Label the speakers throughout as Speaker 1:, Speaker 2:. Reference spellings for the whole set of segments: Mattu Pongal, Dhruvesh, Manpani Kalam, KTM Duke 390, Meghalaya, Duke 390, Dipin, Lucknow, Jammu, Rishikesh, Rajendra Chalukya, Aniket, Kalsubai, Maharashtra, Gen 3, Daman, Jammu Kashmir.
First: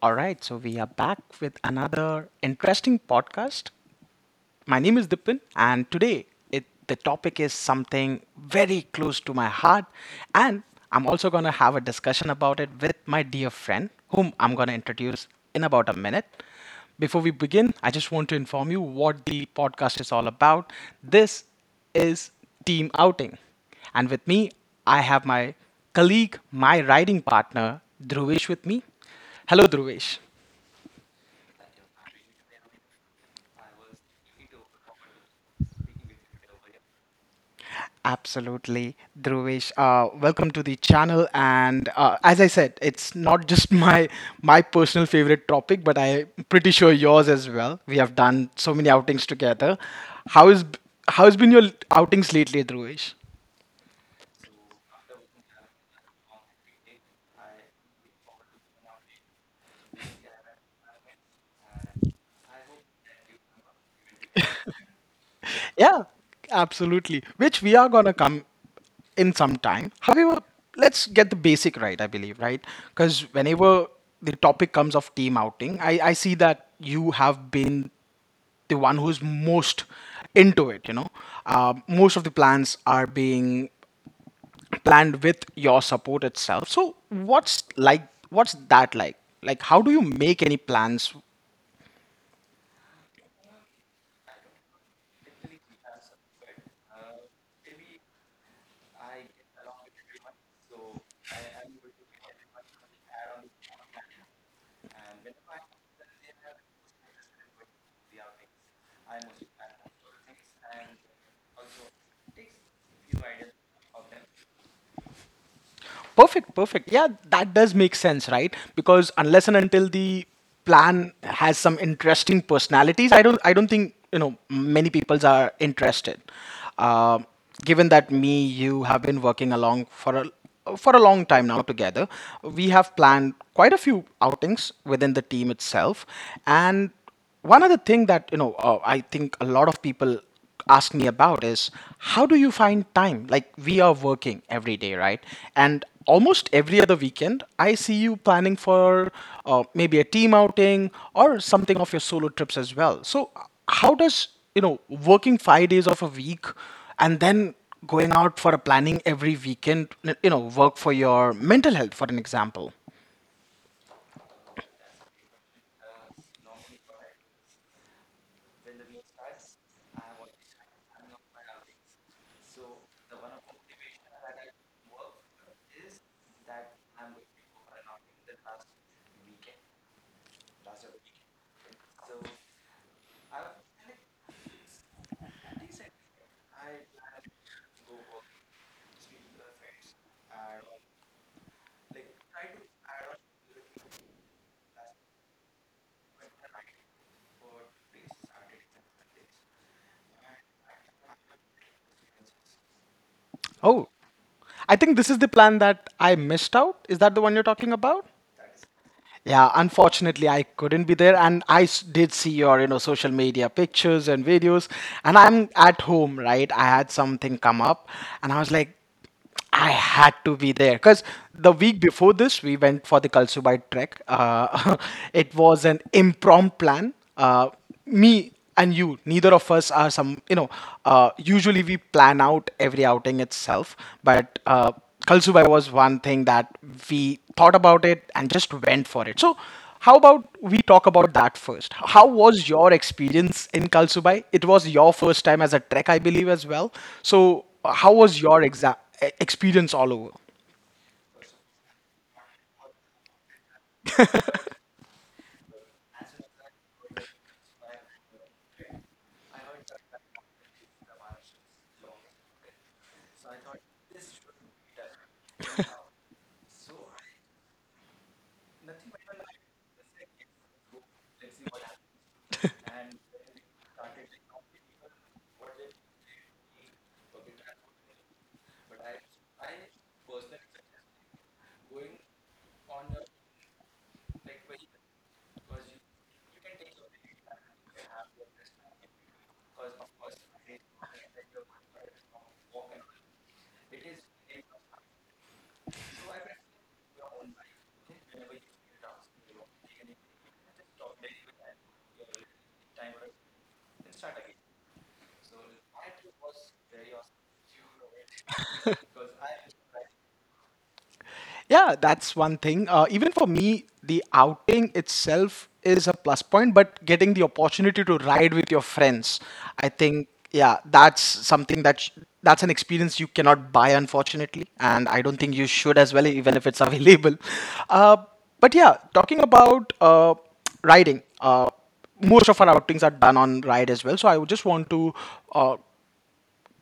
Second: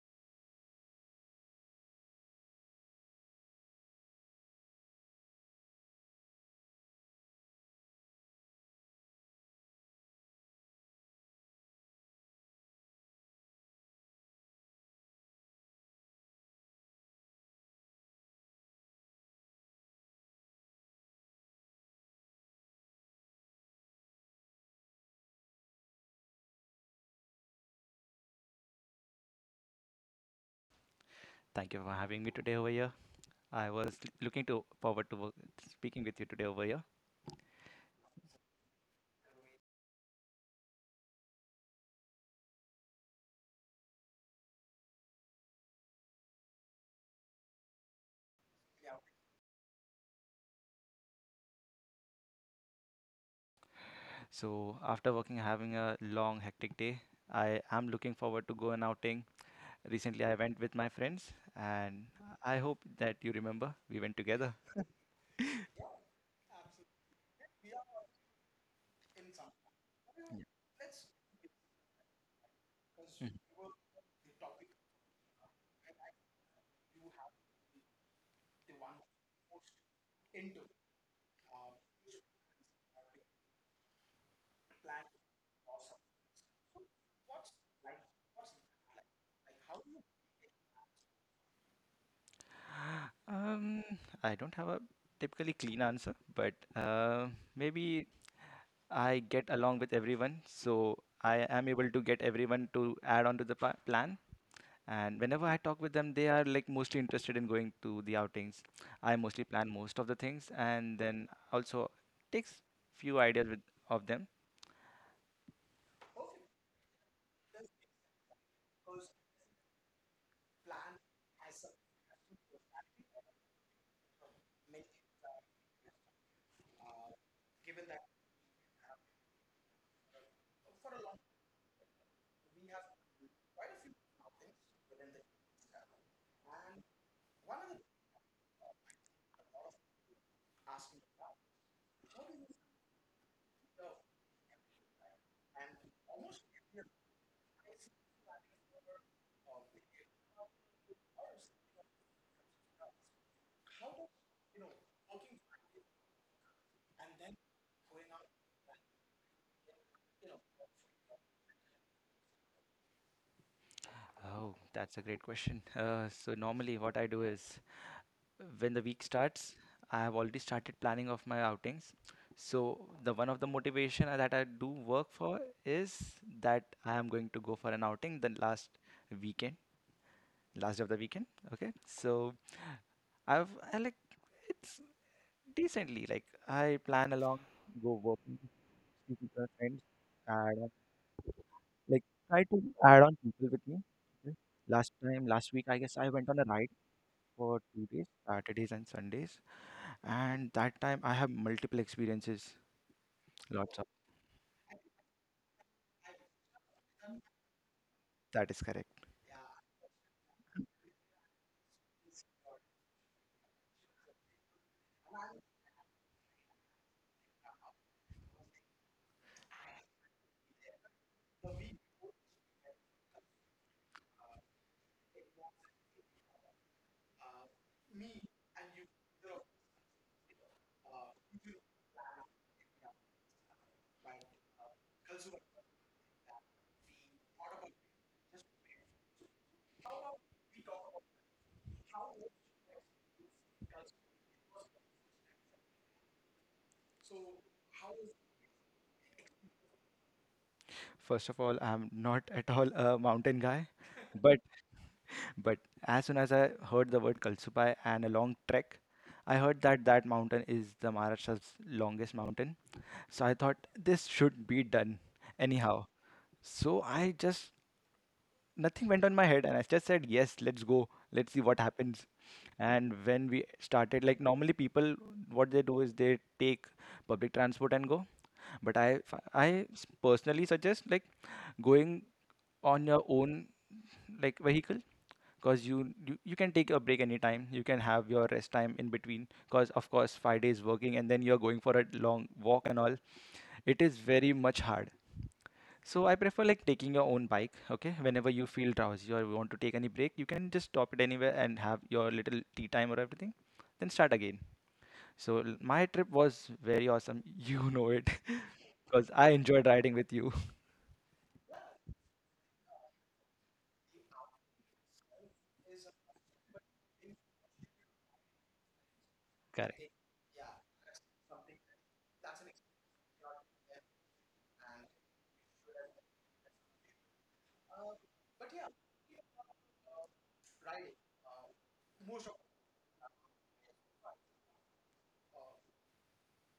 Speaker 1: All right, so we are back with another interesting podcast. My name is Dipin, and today the topic is something very close to my heart, and I'm also going to have a discussion about it with my dear friend, whom I'm going to introduce in about a minute. Before we begin, I just want to inform you what the podcast is all about. This is team outing. And with me, I have my colleague, my riding partner, Dhruvesh with me. Hello, Dhruvesh.
Speaker 2: Thank you for having me today over here. I was looking to forward to work, speaking with you today over here.
Speaker 1: Absolutely, Dhruvesh. Welcome to the channel. And as I said, it's not just my personal favorite topic, but I'm pretty sure yours as well. We have done so many outings together. How is how has been your outings lately, Dhruvesh?
Speaker 2: So after working, having a long, hectic day, I am looking forward to go an outing. Recently, I went with my friends, and I hope that you remember we went together.
Speaker 1: Yeah, absolutely, which we are gonna come in some time. However, let's get the basic right, I believe, right? Because whenever the topic comes of team outing, I see that you have been the one who's most into it. Most of the plans are being planned with your support itself, so what's that like how do you make any plans?
Speaker 2: Um, I don't have a typically clean answer, but maybe I get along with everyone, so I am able to get everyone to add on to the plan. And whenever I talk with them, they are like mostly interested in going to the outings. I mostly plan most of the things, and then also takes few ideas with of them.
Speaker 1: Perfect, perfect. Yeah, that does make sense, right? Because unless and until the plan has some interesting personalities, I don't think, you know, many peoples are interested. Um Given that me, you have been working along for a long time now together, we have planned quite a few outings within the team itself. And one other thing that I think a lot of people ask me about is, how do you find time? Like, we are working every day, right? And almost every other weekend, I see you planning for, maybe a team outing or something, of your solo trips as well. So how does, you know, working 5 days of a week and then going out for a planning every weekend, you know, work for your mental health, for an example?
Speaker 2: Oh, that's a great question. So normally what I do is when the week starts, I have already started planning of my outings. So the one of the motivation that I do work for is that I am going to go for an outing the last weekend, last day of the weekend. Okay. So I like it's decently like I plan along, go working, speak with my friends, add on like try to add on people with me. Okay. Last time, last week, I guess I went on a ride for 2 days, Saturdays and Sundays. And that time I have multiple experiences, lots of.
Speaker 1: Oh, I think this is the plan that I missed out. Is that the one you're talking about?
Speaker 2: That is correct.
Speaker 1: Yeah, unfortunately, I couldn't be there, and did see your, you know, social media pictures and videos. And I'm at home, right? I had something come up, and I was like, I had to be there because the week before this, we went for the Kalsubai trek. It was an impromptu plan. Me and you, neither of us are some, you know, usually we plan out every outing itself, but Kalsubai was one thing that we thought about it and just went for it. So how about we talk about that first? How was your experience in Kalsubai? It was your first time as a trek, I believe, as well. So how was your experience all over?
Speaker 2: First of all, I'm not at all a mountain guy, but but as soon as I heard the word Kalsubai and a long trek, I heard that that mountain is the Maharashtra's longest mountain. So I thought this should be done anyhow. So I just nothing went on my head and I just said yes, let's go, let's see what happens. And when we started, like normally people what they do is they take public transport and go, but I personally suggest like going on your own like vehicle, because you can take a break anytime, you can have your rest time in between, because of course 5 days working and then you're going for a long walk and all, it is very much hard. So I prefer like taking your own bike. Okay, whenever you feel drowsy or you want to take any break, you can just stop it anywhere and have your little tea time or everything, then start again. So my trip was very awesome. You know it, because I enjoyed riding with you.
Speaker 1: Yeah, that's one thing. Even for me, the outing itself is a plus point, but getting the opportunity to ride with your friends, I think, yeah, that's something that that's an experience you cannot buy, unfortunately, and I don't think you should as well, even if it's available. Uh, but yeah, talking about riding, most of our outings are done on ride as well. So I would just want to uh,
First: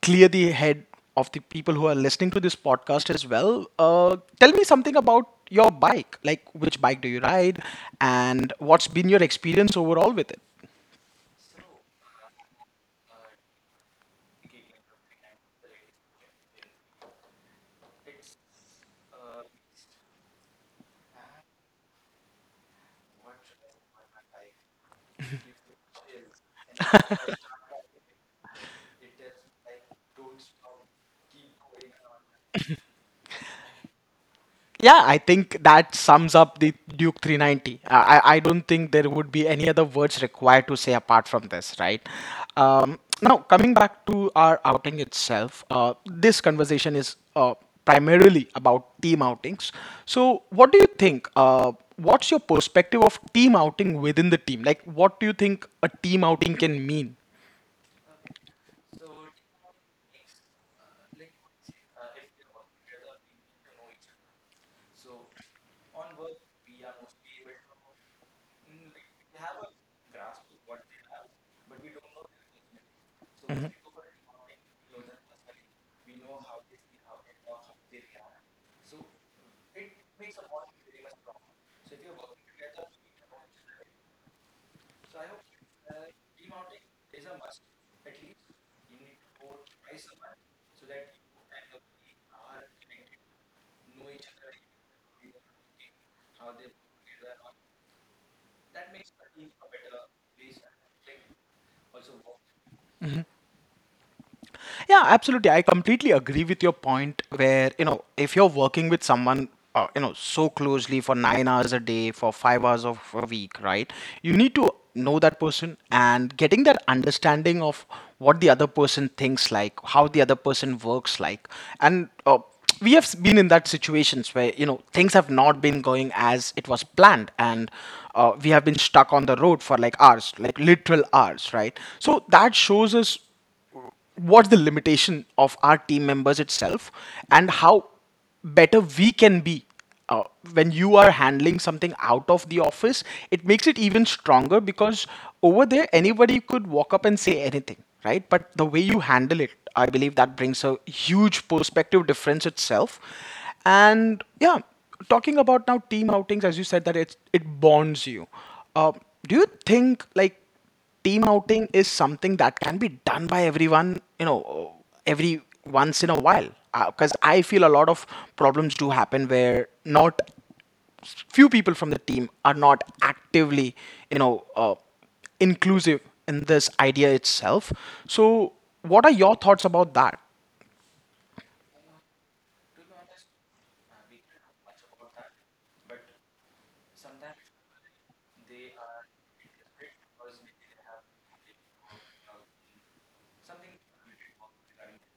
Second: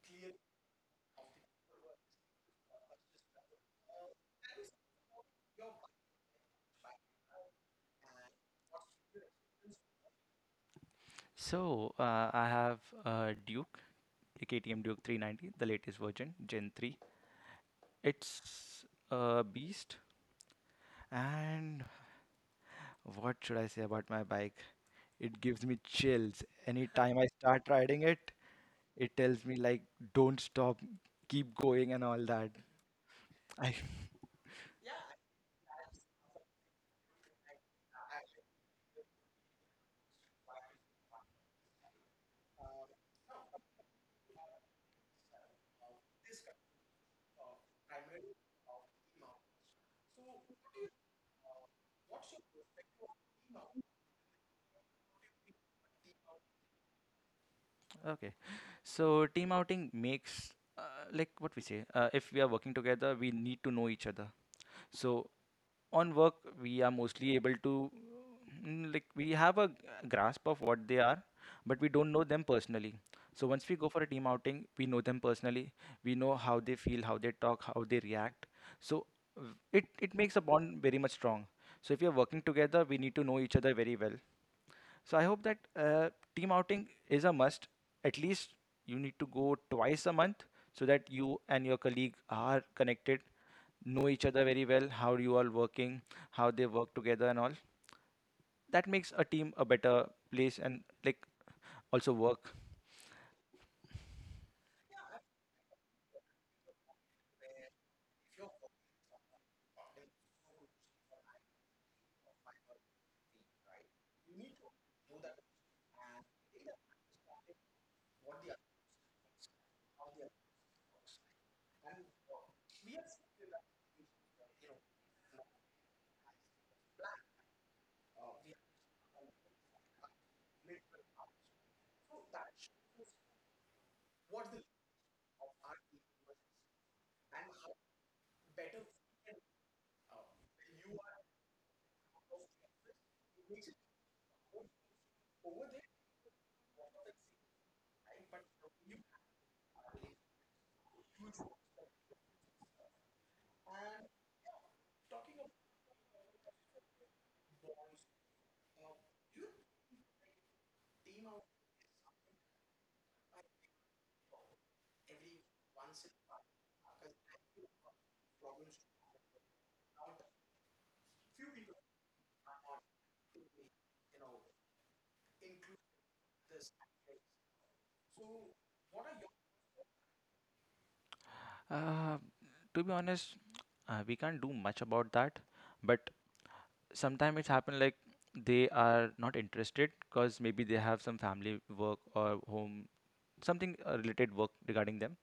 Speaker 1: clear the head of the people who are listening to this podcast as well. Tell me something about your bike. Like, which bike do you ride, and what's been your experience overall with it?
Speaker 2: So I have Duke, a KTM Duke 390, the latest version, Gen 3. It's a beast. And what should I say about my bike? It gives me chills. Anytime I start riding it, it tells me like don't stop, keep going and all that. I
Speaker 1: Yeah, I think that sums up the Duke 390. I don't think there would be any other words required to say apart from this, right? Now, coming back to our outing itself, this conversation is primarily about team outings. So, what do you think? What's your perspective of team outing within the team? Like, what do you think a team outing can mean?
Speaker 2: okay. So team outing makes like what we say. If we are working together, we need to know each other. So on work we are mostly able to like we have a grasp of what they are, but we don't know them personally. So once we go for a team outing, we know them personally, we know how they feel, how they talk, how they react. So uh, it makes a bond very much strong. So if you're working together, we need to know each other very well. So I hope that team outing is a must. At least you need to go 2 times a month, so that you and your colleague are connected, know each other very well, how you are working, how they work together, and all. That makes a team a better place and like also work.
Speaker 1: Yeah, absolutely. I completely agree with your point where, you know, if you're working with someone, you know, so closely for 9 hours a day, for 5 hours of a week, right? You need to know that person, and getting that understanding of what the other person thinks like, how the other person works like. And we have been in that situations where, you know, things have not been going as it was planned, and we have been stuck on the road for like hours, like literal hours, right? So that shows us what's the limitation of our team members itself, and how better we can be. uh, when you are handling something out of the office, it makes it even stronger, because over there anybody could walk up and say anything, right? But the way you handle it, I believe that brings a huge perspective difference itself. And yeah, talking about now team outings, as you said that it bonds you, uh, do you think like team outing is something that can be done by everyone, you know, every once in a while? Because I feel a lot of problems do happen where not few people from the team are not actively, you know, inclusive in this idea itself. So what are your thoughts about that?
Speaker 2: Uh, to be honest, we can't do much about that, but sometimes it's happened like they are not interested because maybe they have some family work or home something related work regarding them.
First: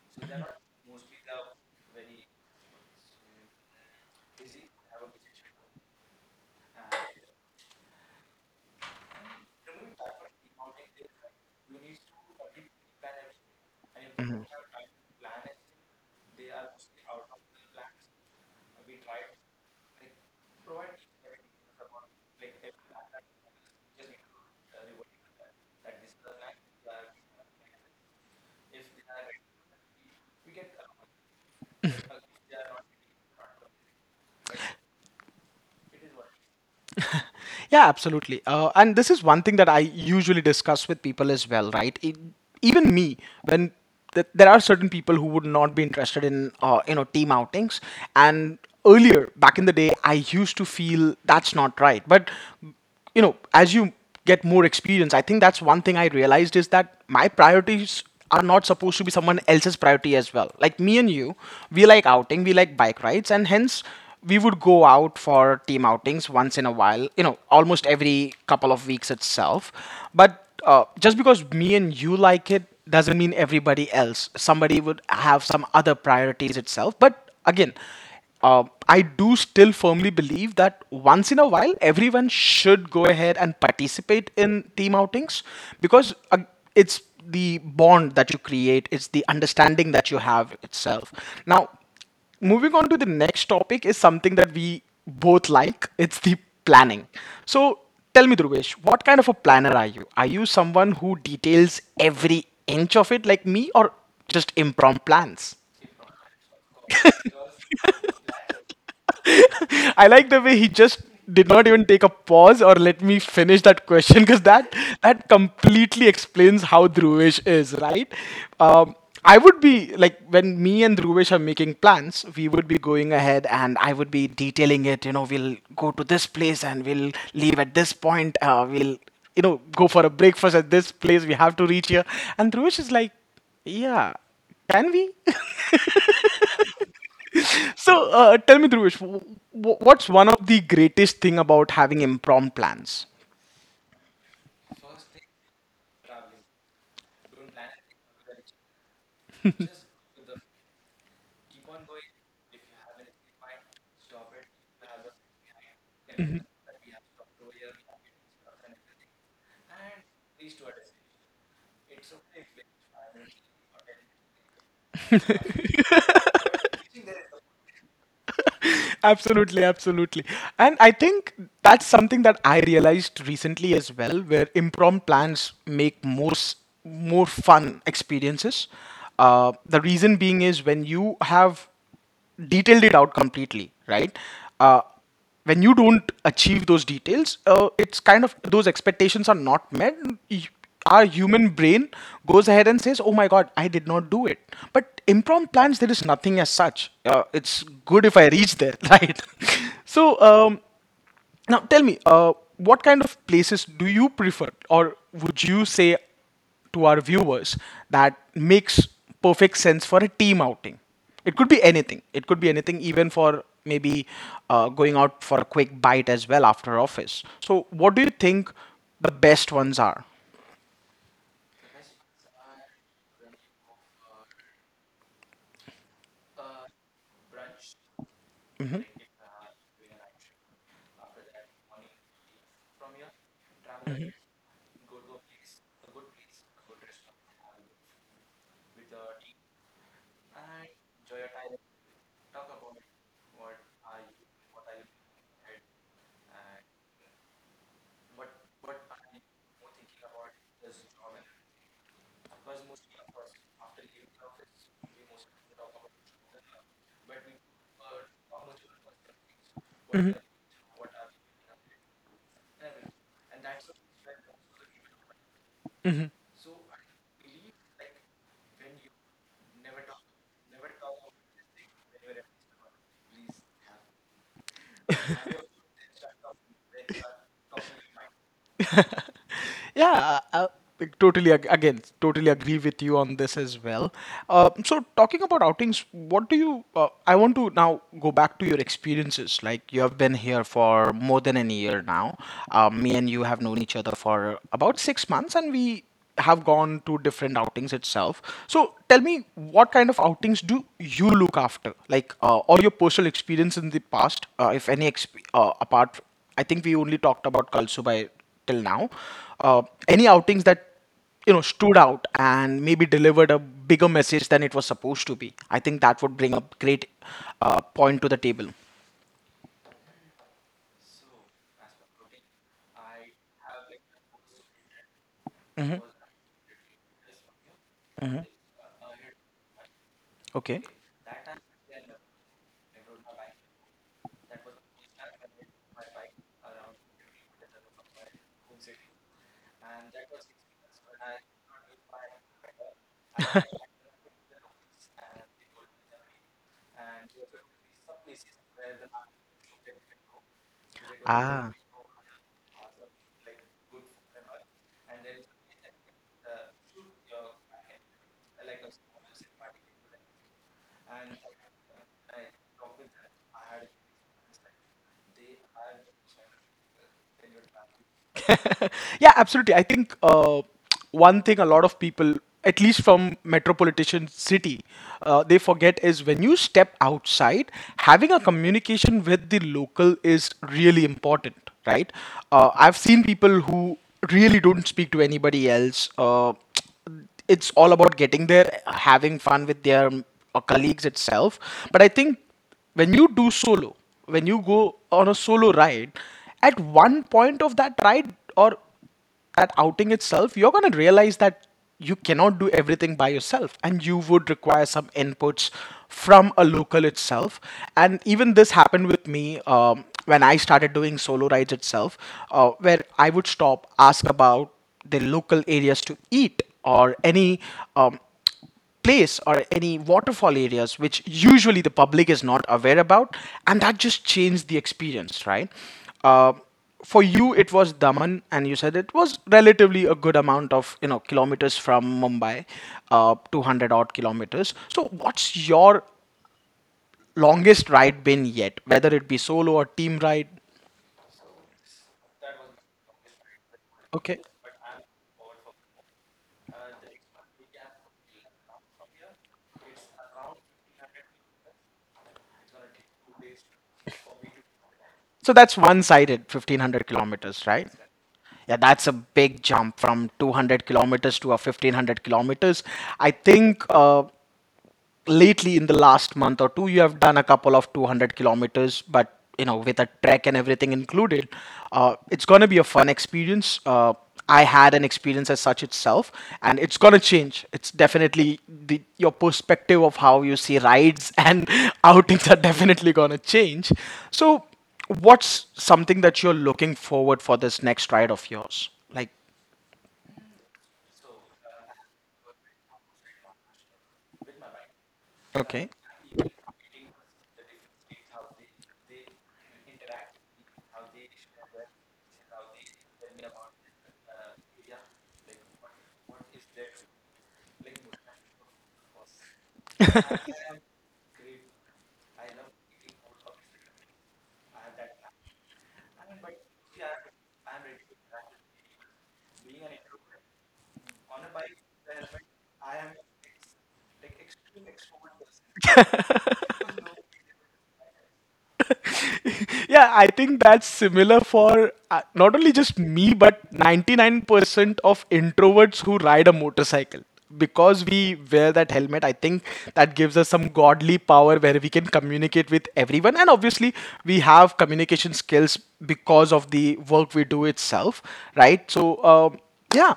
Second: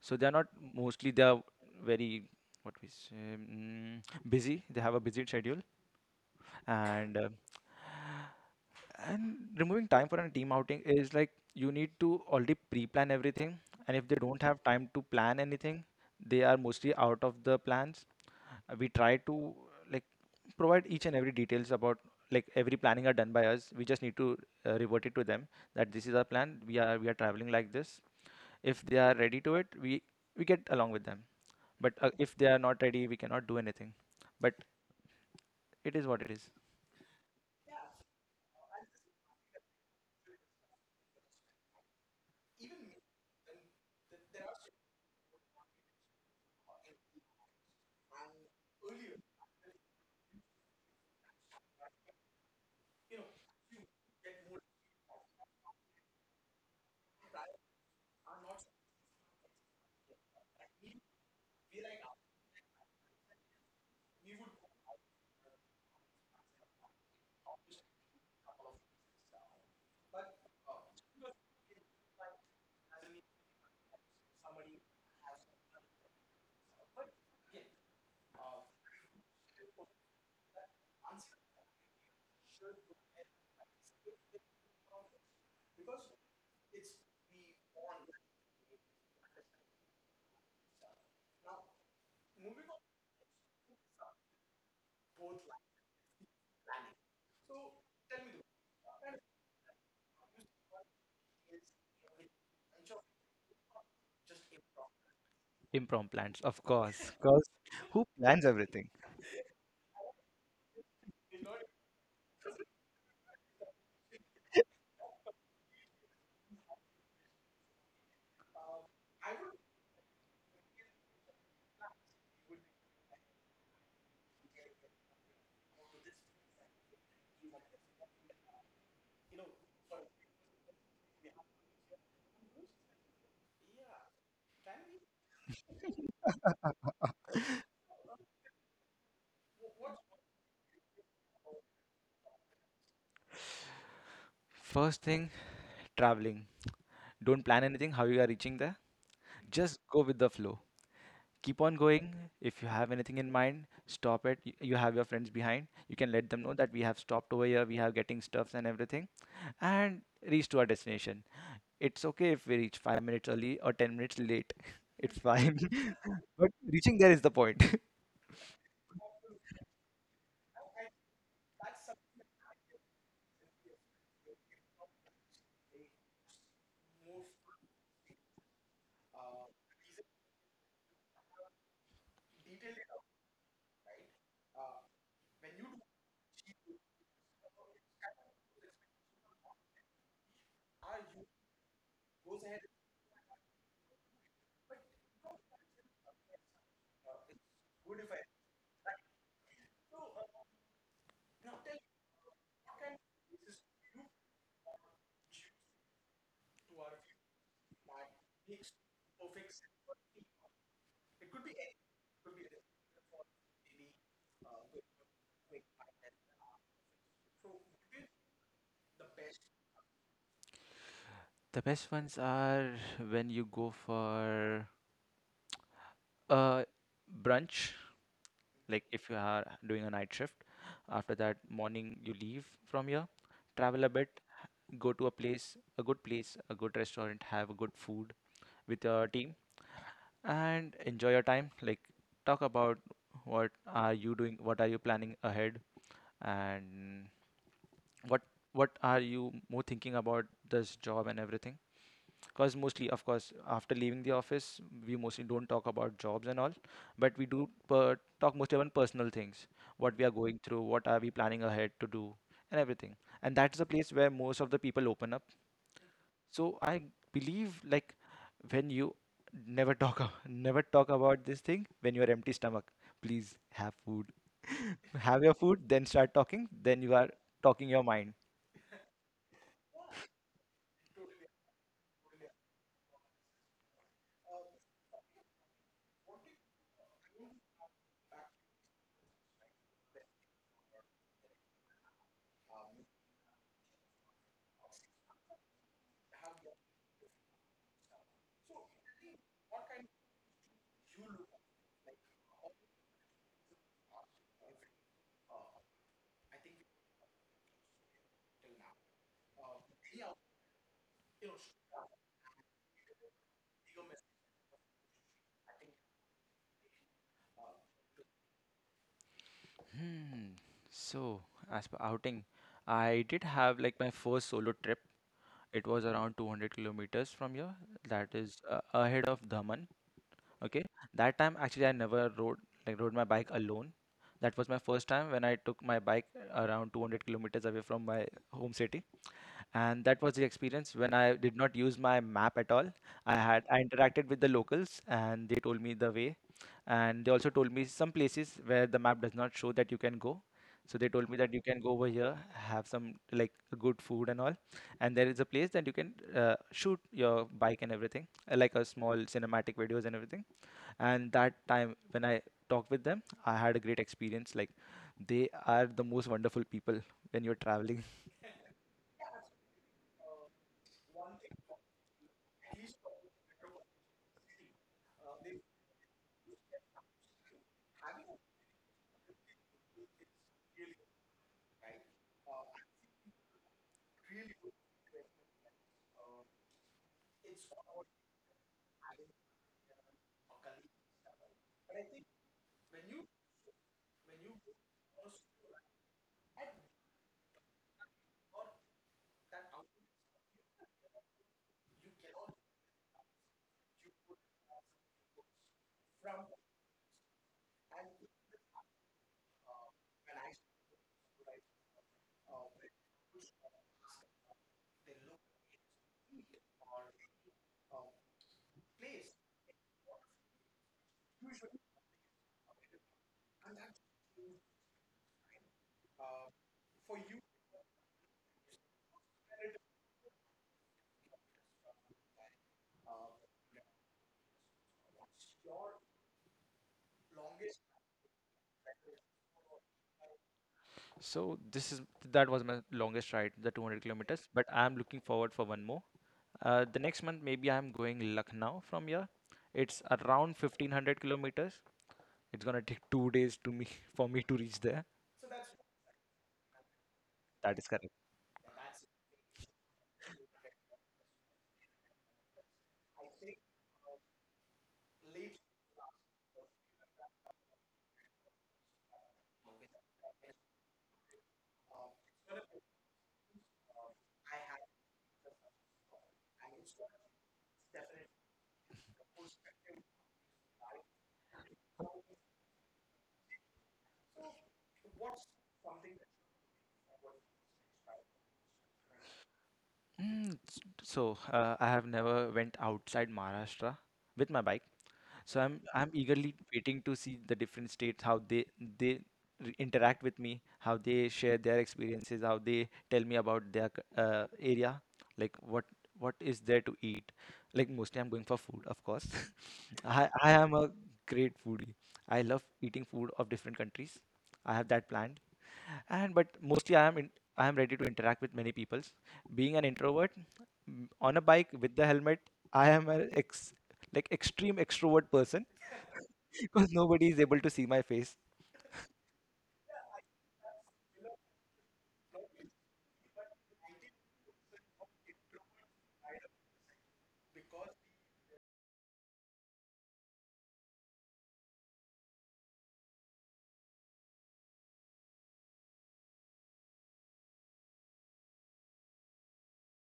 Speaker 2: So they are not mostly, they are very what we say, busy, they have a busy schedule. And uh, and removing time for a team outing is like you need to already pre-plan everything, and if they don't have time to plan anything, they are mostly out of the plans. We try to like provide each and every details about like every planning are done by us. We just need to revert it to them that this is our plan, we are traveling like this. If they are ready to it, we get along with them, but if they are not ready, we cannot do anything, but it is what it is.
Speaker 1: Yeah, absolutely. And this is one thing that I usually discuss with people as well, right? Even me, when there are certain people who would not be interested in, you know, team outings. And earlier, back in the day, I used to feel that's not right. But you know, as you get more experience, I think that's one thing I realized, is that my priorities are not supposed to be someone else's priority as well. Like, me and you, we like outing, we like bike rides, and hence we would go out for team outings once in a while, you know, almost every couple of weeks itself. But just because me and you like it doesn't mean everybody else, somebody would have some other priorities itself. But again, I do still firmly believe that once in a while, everyone should go ahead and participate in team outings, because it's the bond that you create, it's the understanding that you have itself. Now, moving on to the next topic is something that we both like, it's the planning. So, tell me, Dhruvesh, what kind of a planner are you? Are you someone who details every inch of it like me, or just impromptu plans?
Speaker 2: Improv plans, of course. Because who plans everything?
Speaker 1: I like the way he just did not even take a pause or let me finish that question, because that completely explains how Dhruvish is, right? Um, I would be like, when me and Dhruvish are making plans, we would be going ahead and I would be detailing it. You know, we'll go to this place and we'll leave at this point. We'll, you know, go for a breakfast at this place. We have to reach here, and Dhruvish is like, yeah, can we? So tell me, Dhruvish, what's one of the greatest thing about having impromptu plans?
Speaker 2: First thing, traveling. Don't plan anything, how you are reaching there. Just go with the flow. Keep on going. If you have anything in mind, stop it. You have your friends behind. You can let them know that we have stopped over here, we are getting stuffs and everything, and reach to our destination. It's okay if we reach 5 minutes early or 10 minutes late. It's fine. But reaching there is the point.
Speaker 1: Absolutely, absolutely. And I think that's something that I realized recently as well, where impromptu plans make more fun experiences. The reason being is when you have detailed it out completely, right? Uh, when you don't achieve those details, it's kind of those expectations are not met. y- Our human brain goes ahead and says, "Oh my God, I did not do it." But impromptu plans, there is nothing as such. It's good if I reach there, right? So now, tell me, what kind of places do you prefer, or would you say to our viewers that makes perfect sense for a team outing? It could be anything. It could be anything, even for maybe going out for a quick bite as well after office. So, what do you think the best ones are?
Speaker 2: The best ones are when you go for Uh, brunch, like if you are doing a night shift, after that morning you leave from here, travel a bit, go to a place, a good restaurant, have a good food with your team and enjoy your time. Like talk about what are you doing, what are you planning ahead, and what what are you more thinking about this job and everything, because mostly of course after leaving the office we mostly don't talk about jobs and all, but we do talk mostly about personal things, what we are going through, what are we planning ahead to do, and everything. And that's the place where most of the people open up. So I believe like when you never talk ab- never talk about this thing when you're empty stomach, please have food. Have your food, then start talking, then you are talking your mind.
Speaker 1: Yeah, I totally again totally agree with you on this as well. So talking about outings, what do you? I want to now go back to your experiences. Like, you have been here for more than a year now. Me and you have known each other for about 6 months, and we have gone to different outings itself. So tell me, what kind of outings do you look after? Like, or your personal experience in the past, if any, apart, I think we only talked about Kalsubai till now. Uh, any outings that, you know, stood out and maybe delivered a bigger message than it was supposed to be? I think that would bring a great point to the table.
Speaker 2: Hmm. So, as per outing, I did have like my first solo trip. It was around 200 kilometers from here. That is ahead of Daman.
Speaker 1: Okay.
Speaker 2: Okay. That time actually I never rode like rode my bike alone. That was my first time when I took my bike around 200 kilometers away from my home city. And that was the experience when I did not use my map at all. I interacted with the locals and they told me the way, and they also told me some places where the map does not show that you can go. So they told me that you
Speaker 1: Ah.
Speaker 2: can go over here, have some like good food and all, and there is a place that you can shoot your bike and everything, like a small cinematic videos and everything. And that time when I talked with them, I had a great experience. Like they are the most wonderful people when you're traveling.
Speaker 1: Yeah, absolutely. I think one thing a lot of people, at least from metropolitan city, they forget is when you step outside, having a communication with the local is really important, right? I've seen people who really don't speak to anybody else. It's all about getting there, having fun with their colleagues itself. But I think when you do solo, when you go on a solo ride, at one point of that ride or that outing itself, you're going to realize that you cannot do everything by yourself and you would require some inputs from a local itself. And even this happened with me when I started doing solo rides itself, where I would stop, ask about the local areas to eat or any um, place or any waterfall areas which usually the public is not aware about, and that just changed the experience, right? Uh, for you it was Daman and you said it was relatively a good amount of, you know, kilometers from Mumbai. 200 odd kilometers. So what's your longest ride been yet, whether it be solo or team ride?
Speaker 2: So this is that was my longest ride, the 200
Speaker 1: Okay.
Speaker 2: kilometers. But I'm looking forward for one more. The next month maybe I'm going Lucknow from here. It's around 1,500 kilometers. It's gonna take 2 days to me for me to reach there.
Speaker 1: So that's one sided, 1500 kilometers,
Speaker 2: That
Speaker 1: right?
Speaker 2: is correct.
Speaker 1: Yeah, that's a big jump from 200 kilometers to a 1500 kilometers, I think. Lately in the last month or two you have done a couple of 200 kilometers, but you know, with a trek and everything included, it's going to be a fun experience. I had an experience as such itself, and it's going to change, it's definitely the, your perspective of how you see rides and outings are definitely going to change. So what's something that you're looking forward for this next ride of yours, like?
Speaker 2: So I have never went outside Maharashtra with my bike. So I'm
Speaker 1: Okay.
Speaker 2: I'm eagerly waiting to see the different states, how they they interact with me, how they share their experiences, how they tell me about their area, like what is there to eat. Like mostly I'm going for food, of course. I am a great foodie. I love eating food of different countries. I have that planned. And but mostly I am ready to interact with many peoples. Being an introvert, on a bike with the helmet, I am an ex like extreme extrovert person. Because nobody is able to see my face.
Speaker 1: Yeah, I think that's similar for not only just me, but 99% of introverts who ride a motorcycle. Because we wear that helmet, I think that gives us some godly power where we can communicate with everyone. And obviously, we have communication skills because of the work we do itself, right? So, yeah.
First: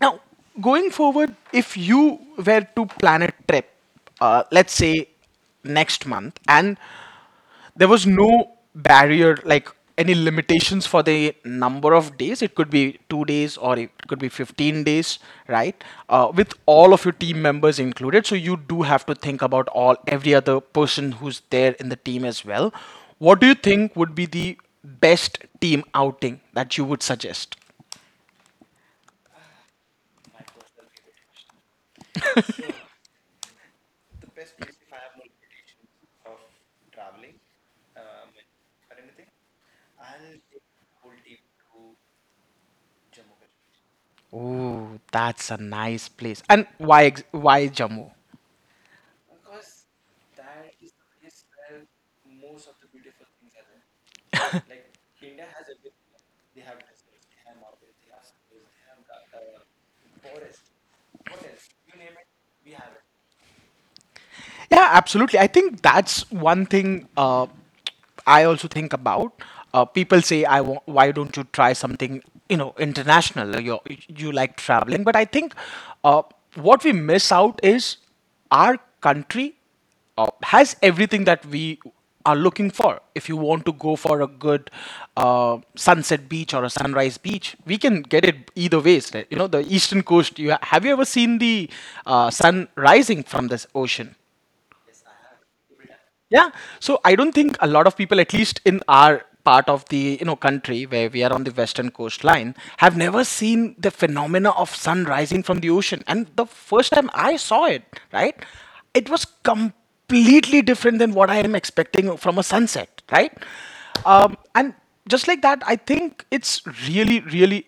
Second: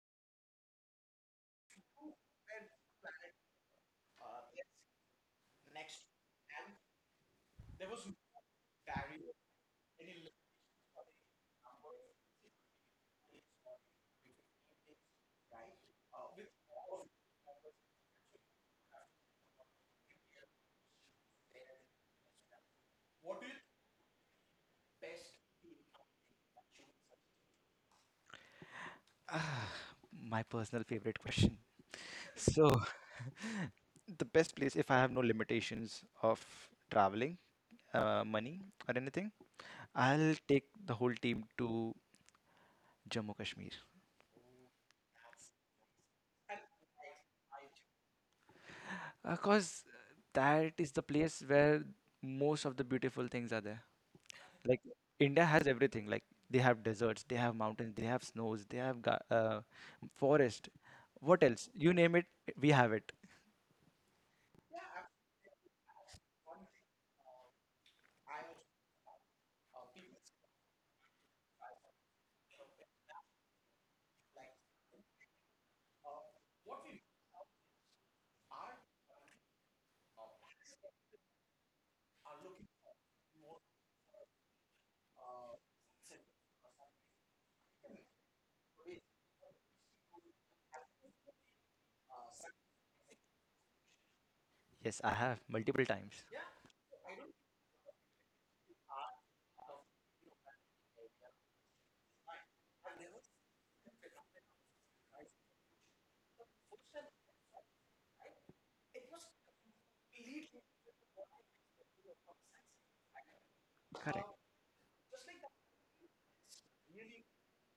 Speaker 1: Now, going forward, if you were to plan a trip, let's say next month, and there was no barrier, like any limitations for the number of days. It could be 2 days or it could be 15 days, right? With all of your team members included. So you do have to think about all every other person who's there in the team as well. What do you think would be the best team outing that you would suggest?
Speaker 2: ah, my personal favorite question. So the best place, if I have no limitations of traveling, money or anything, I'll take the whole team to Jammu Kashmir.
Speaker 1: Oh, that's a nice place. And why why Jammu?
Speaker 2: Because that is the place where most of the beautiful things are there. Like India has everything. Like they have deserts, they have mountains, they have snows, they have forest. What else? You name it, we have it.
Speaker 1: Yeah, absolutely. I think that's one thing I also think about. People say, "I why don't you try something, you know, international? You like traveling?" But I think uh, what we miss out is our country has everything that we are looking for. If you want to go for a good sunset beach or a sunrise beach, we can get it either ways. Right? You know, the eastern coast. You have you ever seen the sun rising from this ocean?
Speaker 2: Yes, I have multiple times.
Speaker 1: Yeah. So I don't think a lot of people, at least in our part of the, you know, country where we are on the western coastline, have never seen the phenomena of sun rising from the ocean. And the first time I saw it, right, it was completely different than what I am expecting from a sunset, right?
Speaker 2: Correct.
Speaker 1: And just like that, I think it's really, really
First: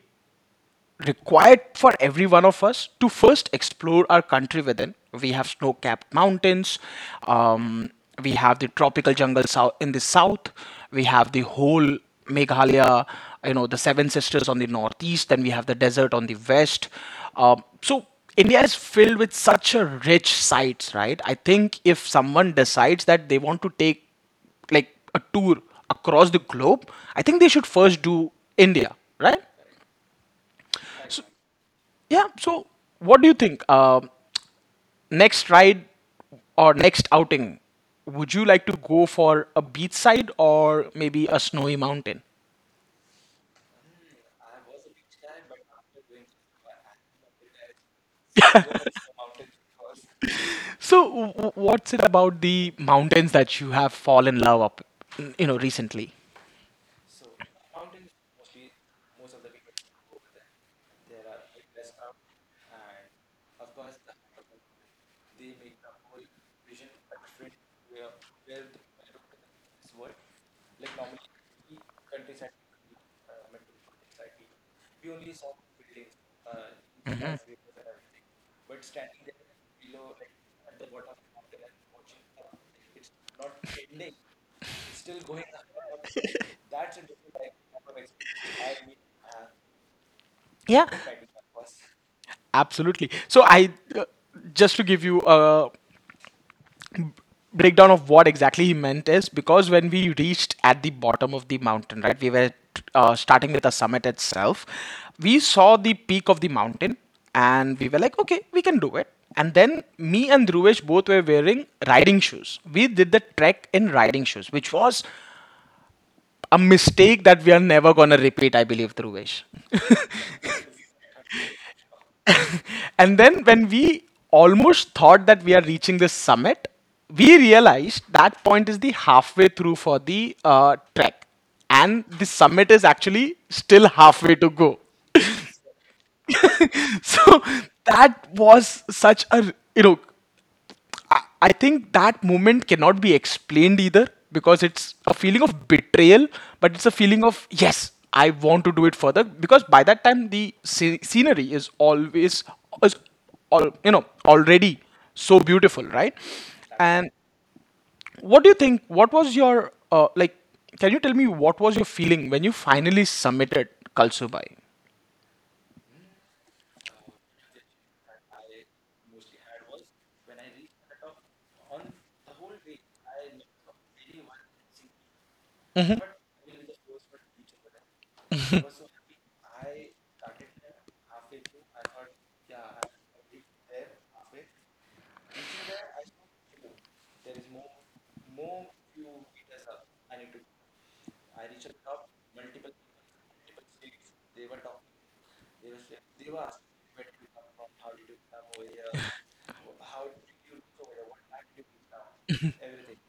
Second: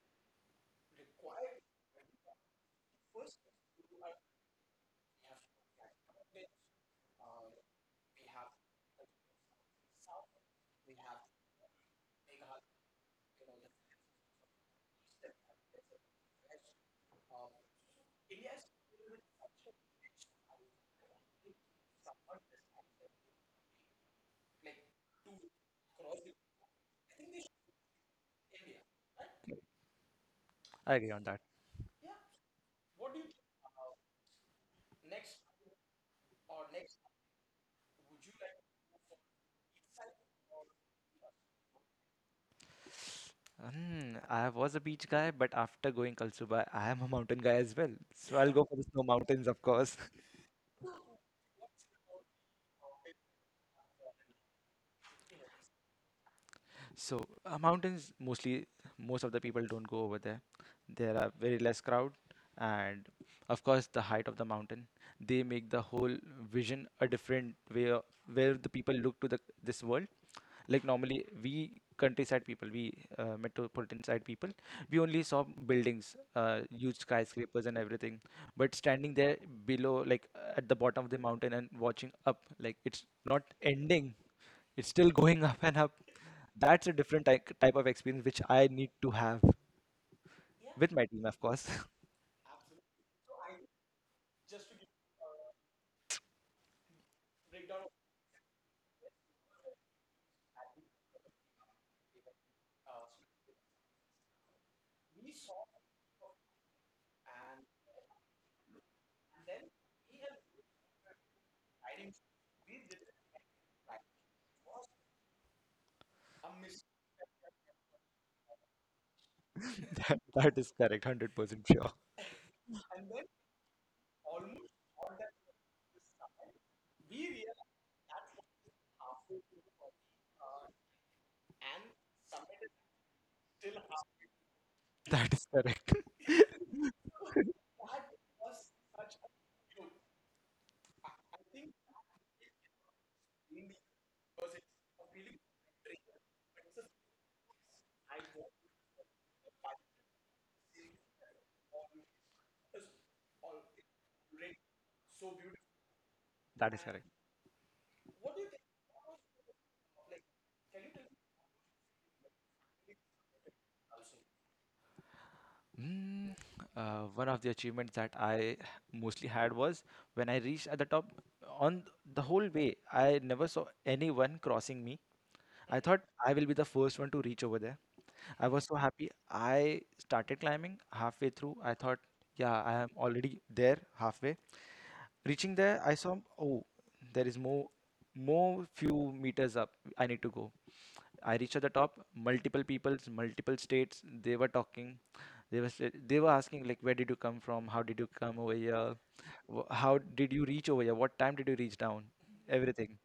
Speaker 1: required for every one of us to first explore our country within. We have snow capped mountains, um, we have the tropical jungle south in the south, we have the whole Meghalaya, you know, the Seven Sisters on the northeast, then we have the desert on the west. So India is filled with such a rich sites, right? I think if someone decides that they want to take like a tour across the globe, I think they should first do India, right?
Speaker 2: I agree on that.
Speaker 1: Yeah. So, what do you think? Next ride or next outing, would you like to go for a beachside or maybe a snowy mountain?
Speaker 2: Hmm, I was a beach guy, but after going Kalsuba, I am a mountain guy as well. So I'll go for the snow mountains, of course.
Speaker 1: So, what's it about the mountains that you have fallen in love up, you know, recently?
Speaker 2: So mountains mostly, most of the people don't go over there. There are very less crowd, and of course the height of the mountain. They make the whole vision a different way where the people look to the this world. Like normally we countryside people, we metropolitan side people, we only saw buildings, huge skyscrapers and everything. But standing there below, like at the bottom of the mountain and watching up, like it's not ending, it's still going up and up. That's a different type of experience which I need to have
Speaker 1: Yeah.
Speaker 2: with my team, of course.
Speaker 1: Absolutely. So I uh, just to give you a breakdown of what exactly he meant is because when we reached at the bottom of the mountain, right, we were starting with the summit itself, we saw the peak of the mountain and we were like, okay, we can do it. And then me and Dhruvesh both were wearing riding shoes. We did the trek in riding shoes, which was a mistake that we are never gonna repeat, I believe, Dhruvesh.
Speaker 2: That is correct, 100% sure.
Speaker 1: And then when we almost thought that we are reaching the summit, we realized that point is the halfway through for the trek, and the summit is actually still halfway to go.
Speaker 2: That is correct.
Speaker 1: So that was such a, you know, I think that moment cannot be explained either because it's a feeling of betrayal, but it's a feeling of yes, I want to do it further because by that time the scenery is always is all, you know, already so beautiful, right?
Speaker 2: That is
Speaker 1: And
Speaker 2: correct.
Speaker 1: what do you think? What was your like? Can you tell me what was your feeling when you finally submitted Kalsubai?
Speaker 2: Mm, one of the achievements that I mostly had was when I reached at the top. On the whole way, I never saw anyone crossing me. I thought I will be the first one to reach over there. I was so happy. I started climbing halfway through. I thought, yeah, I am already there halfway. Reaching there, I saw, oh, there is more, more few meters up. I need to go. I reached at the top. Multiple peoples, multiple states. They were talking. They were they were asking like, where did you come from? How did you come over here? How did you reach over here? What time did you reach down? Everything.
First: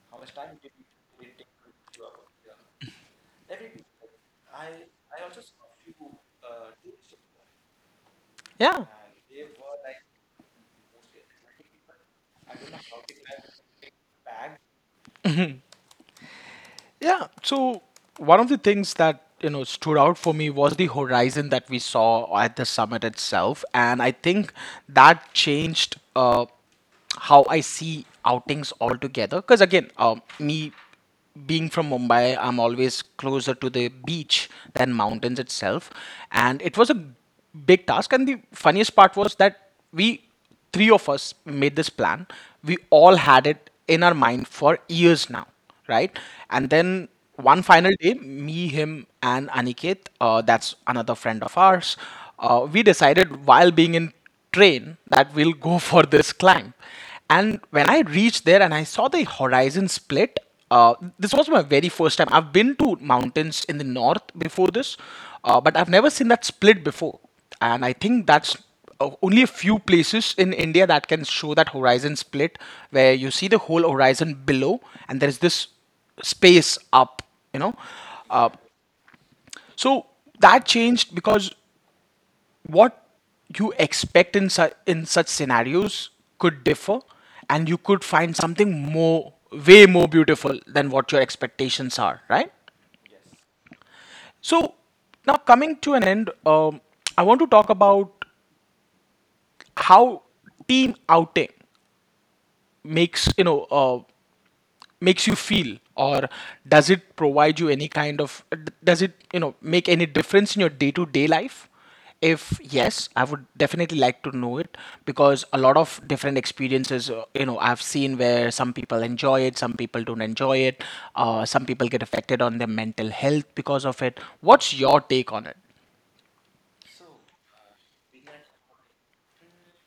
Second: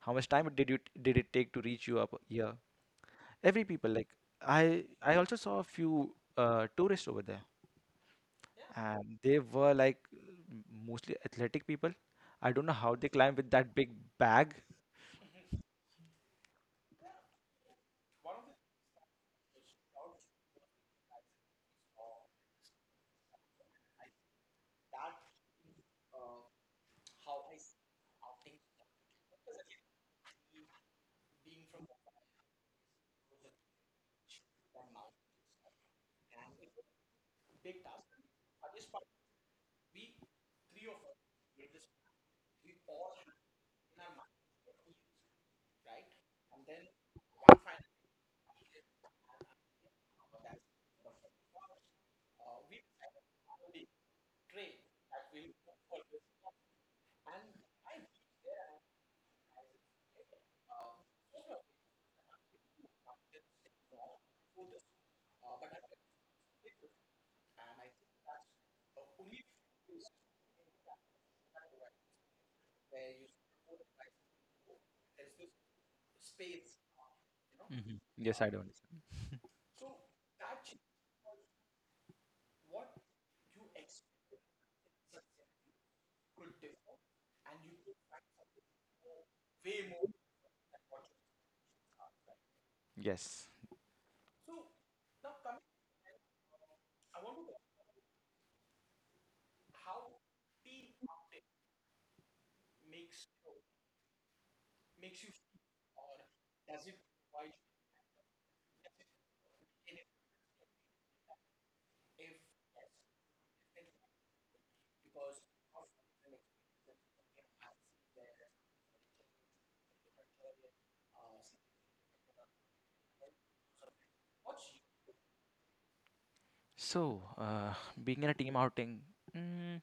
Speaker 2: How much time did you did it take to reach you up here? Every people like I also saw a few tourists over there,
Speaker 1: Yeah.
Speaker 2: and they were like mostly athletic people. I don't know how they climb with that big bag.
Speaker 1: Yeah. So one of the things that, you know, stood out for me was the horizon that we saw at the summit itself, and I think that changed how I see outings altogether. Because again, me being from Mumbai, I'm always closer to the beach than mountains itself, and it was a big task. And the funniest part was that we three of us made this plan. We all had it in our mind for years now, right? And then one final day, me, him, and Aniket, that's another friend of ours, we decided while being in train that we'll go for this climb. And when I reached there and I saw the horizon split, this was my very first time. I've been to mountains in the north before this, but I've never seen that split before. And I think that's only a few places in India that can show that horizon split, where you see the whole horizon below and there is this space up, you know.
Speaker 2: Hmm Yes,
Speaker 1: Uh,
Speaker 2: I do understand.
Speaker 1: so that changed because what you expect in, in such scenarios could differ and you could find something more, way more beautiful than what your expectations are, right?
Speaker 2: Yes.
Speaker 1: So now coming to an end, I want to talk about how team outing makes, you know, makes you feel, or does it provide you any kind of does it, you know, make any difference in your day-to-day life? If yes, I would definitely like to know it, because a lot of different experiences, you know, I've seen where some people enjoy it, some people don't enjoy it. Some people get affected on their mental health because of it. What's your take on it?
Speaker 2: So, being in a team outing, mm,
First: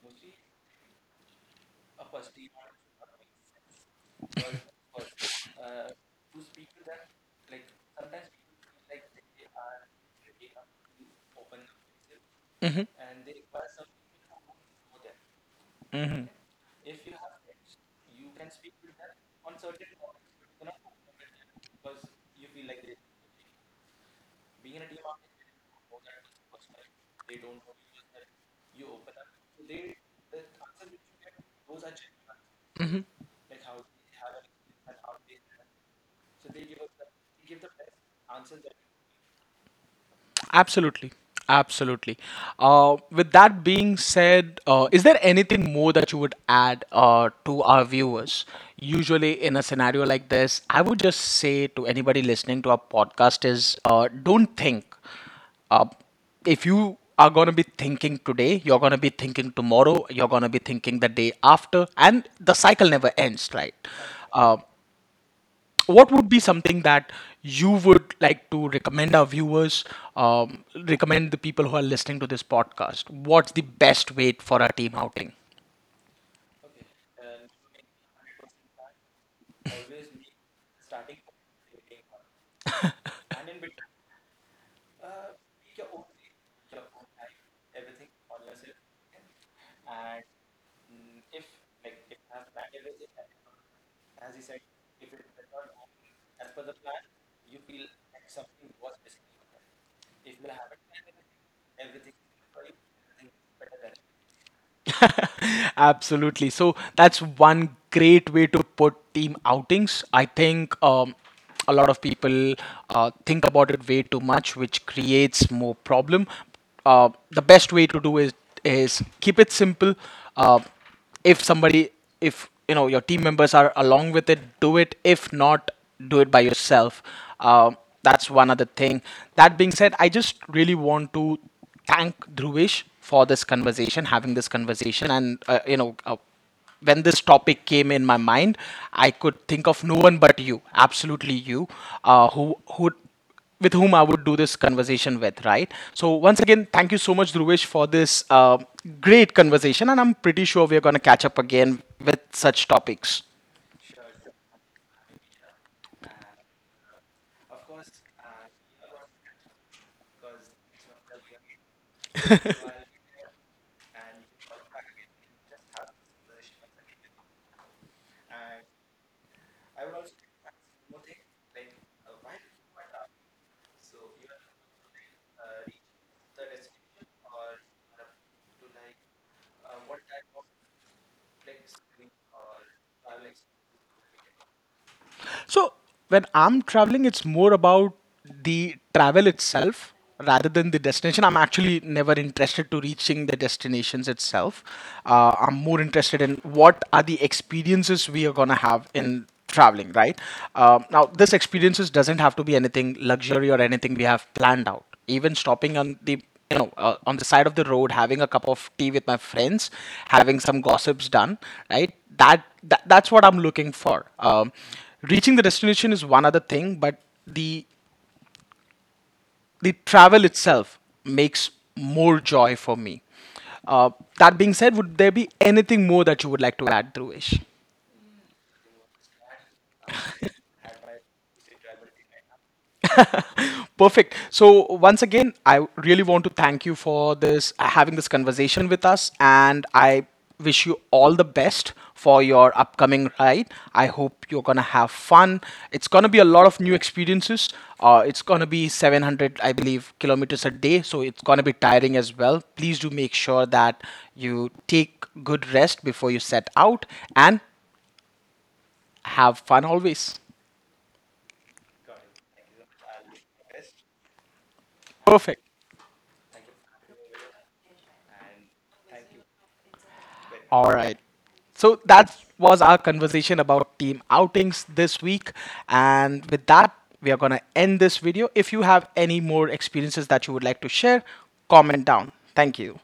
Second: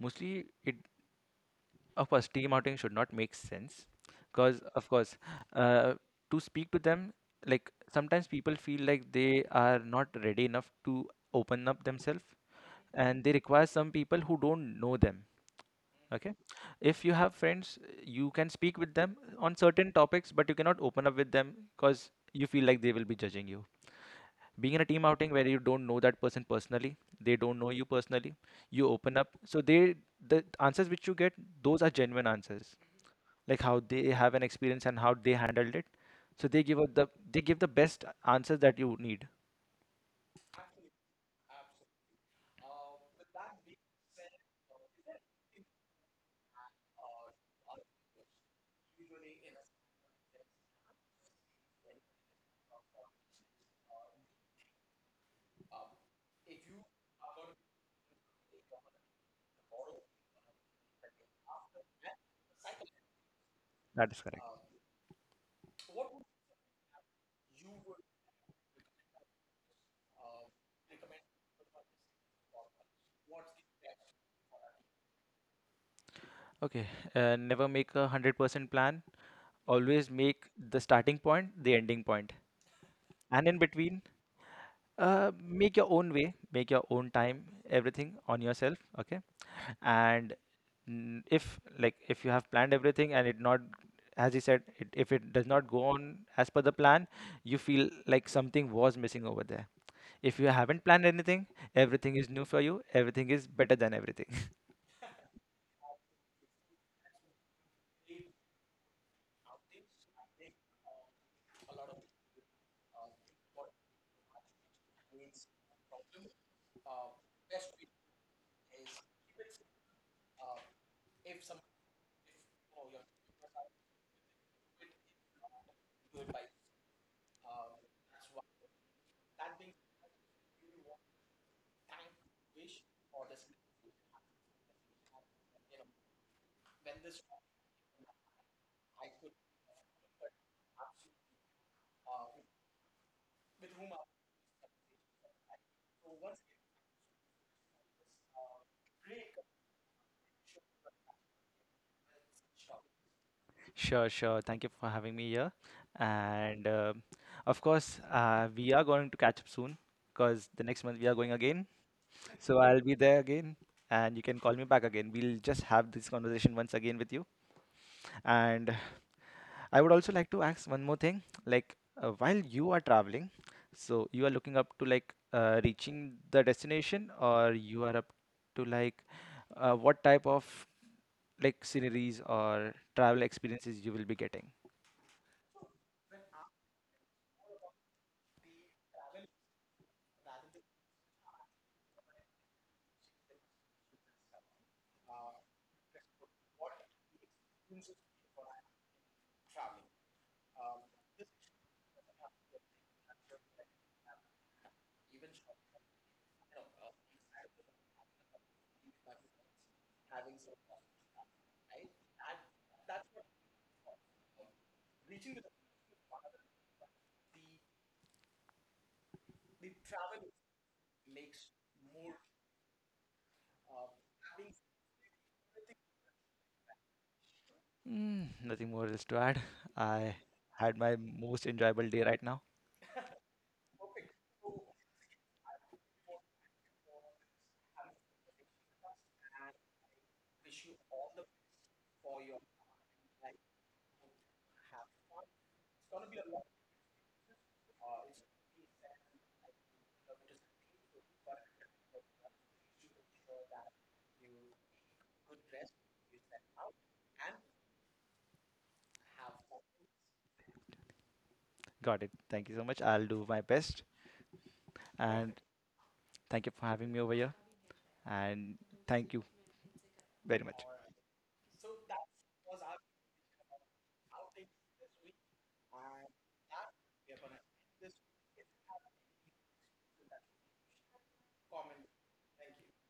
Speaker 2: mostly it, of course, team outing should not make sense, because of course, uh, to speak to them, like sometimes people feel like they are not ready enough to open up themselves, and they require some people who don't know them. Okay. If you have friends, you can speak with them on certain topics, but you cannot open up with them because you feel like they will be judging you. Being in a team outing where you don't know that person personally, they don't know you personally, you open up. So they, the answers which you get, those are genuine answers. Like how they have an experience and how they handled it. So they give out the they give the best answers that you need.
Speaker 1: Absolutely. Absolutely. With that being said, is there anything more that you would add to our viewers? Usually, in a scenario like this, I would just say to anybody listening to our podcast is don't think. Uh, if you are going to be thinking today, you're going to be thinking tomorrow, you're going to be thinking the day after, and the cycle never ends, right?
Speaker 2: That is correct.
Speaker 1: Uh, what would be something that you would like to recommend our viewers, recommend the people who are listening to this podcast? What's the best way for a team outing?
Speaker 2: Okay. Never make 100% plan. Always make the starting point, the ending point, and in between, make your own way, make your own time, everything on yourself. Okay. And if, like, if you have planned everything and it not, as you said it, if it does not go on as per the plan, you feel like something was missing over there. If you haven't planned anything, everything is new for you, everything is better than everything.
Speaker 1: Absolutely. So that's one great way to put team outings. I think a lot of people think about it way too much, which creates more problem. The best way to do is keep it simple. Uh, if somebody if you know your team members are along with it, do it. If not, do it by yourself. um, that's one other thing. That being said, I just really want to thank Dhruvish for this conversation having this conversation, and you know, when this topic came in my mind, I could think of no one but you. Absolutely you, uh, who who with whom I would do this conversation with, right? So once again, thank you so much, Dhruvesh, for this great conversation, and I'm pretty sure we are going to catch up again with such topics.
Speaker 2: Sure, sure, thank you for having me here, and of course, we are going to catch up soon because the next month we are going again. So I'll be there again, and you can call me back again. We'll just have this conversation once again with you. And I would also like to ask one more thing. Like, while you are traveling, so you are looking up to, like, reaching the destination, or you are up to, like, what type of, like, sceneries or travel experiences you will be getting?
Speaker 1: So when I'm traveling, it's more about the travel itself rather than the destination. I'm actually never interested to reaching the destinations itself. I'm more interested in what are the experiences we are gonna have in traveling, right? Now, this experiences doesn't have to be anything luxury or anything we have planned out. Even stopping on the, you know, on the side of the road, having a cup of tea with my friends, having some gossips done, right? That's what I'm looking for. Reaching the destination is one other thing, but the the travel itself makes more joy for me. uh, that being said, would there be anything more that you would like to add, Dhruvesh?
Speaker 2: Mm, nothing more else to add. I had my most enjoyable day right now.
Speaker 1: Perfect. So once again, I really want to thank you for this, having this conversation with us, and I wish you all the best for your upcoming ride. I hope you're gonna have fun. It's gonna be a lot of new experiences. It's gonna be 700, I believe, kilometers a day, so it's gonna be tiring as well. Please do make sure that you take good rest before you set out and have fun always.
Speaker 2: Got it. Thank you so much. I'll do my best. And
Speaker 1: Perfect.
Speaker 2: thank you for having me over here, and thank you very much.
Speaker 1: All right. So that was our conversation about team outings this week. And with that, we are going to end this video. If you have any more experiences that you would like to share, comment down. Thank you.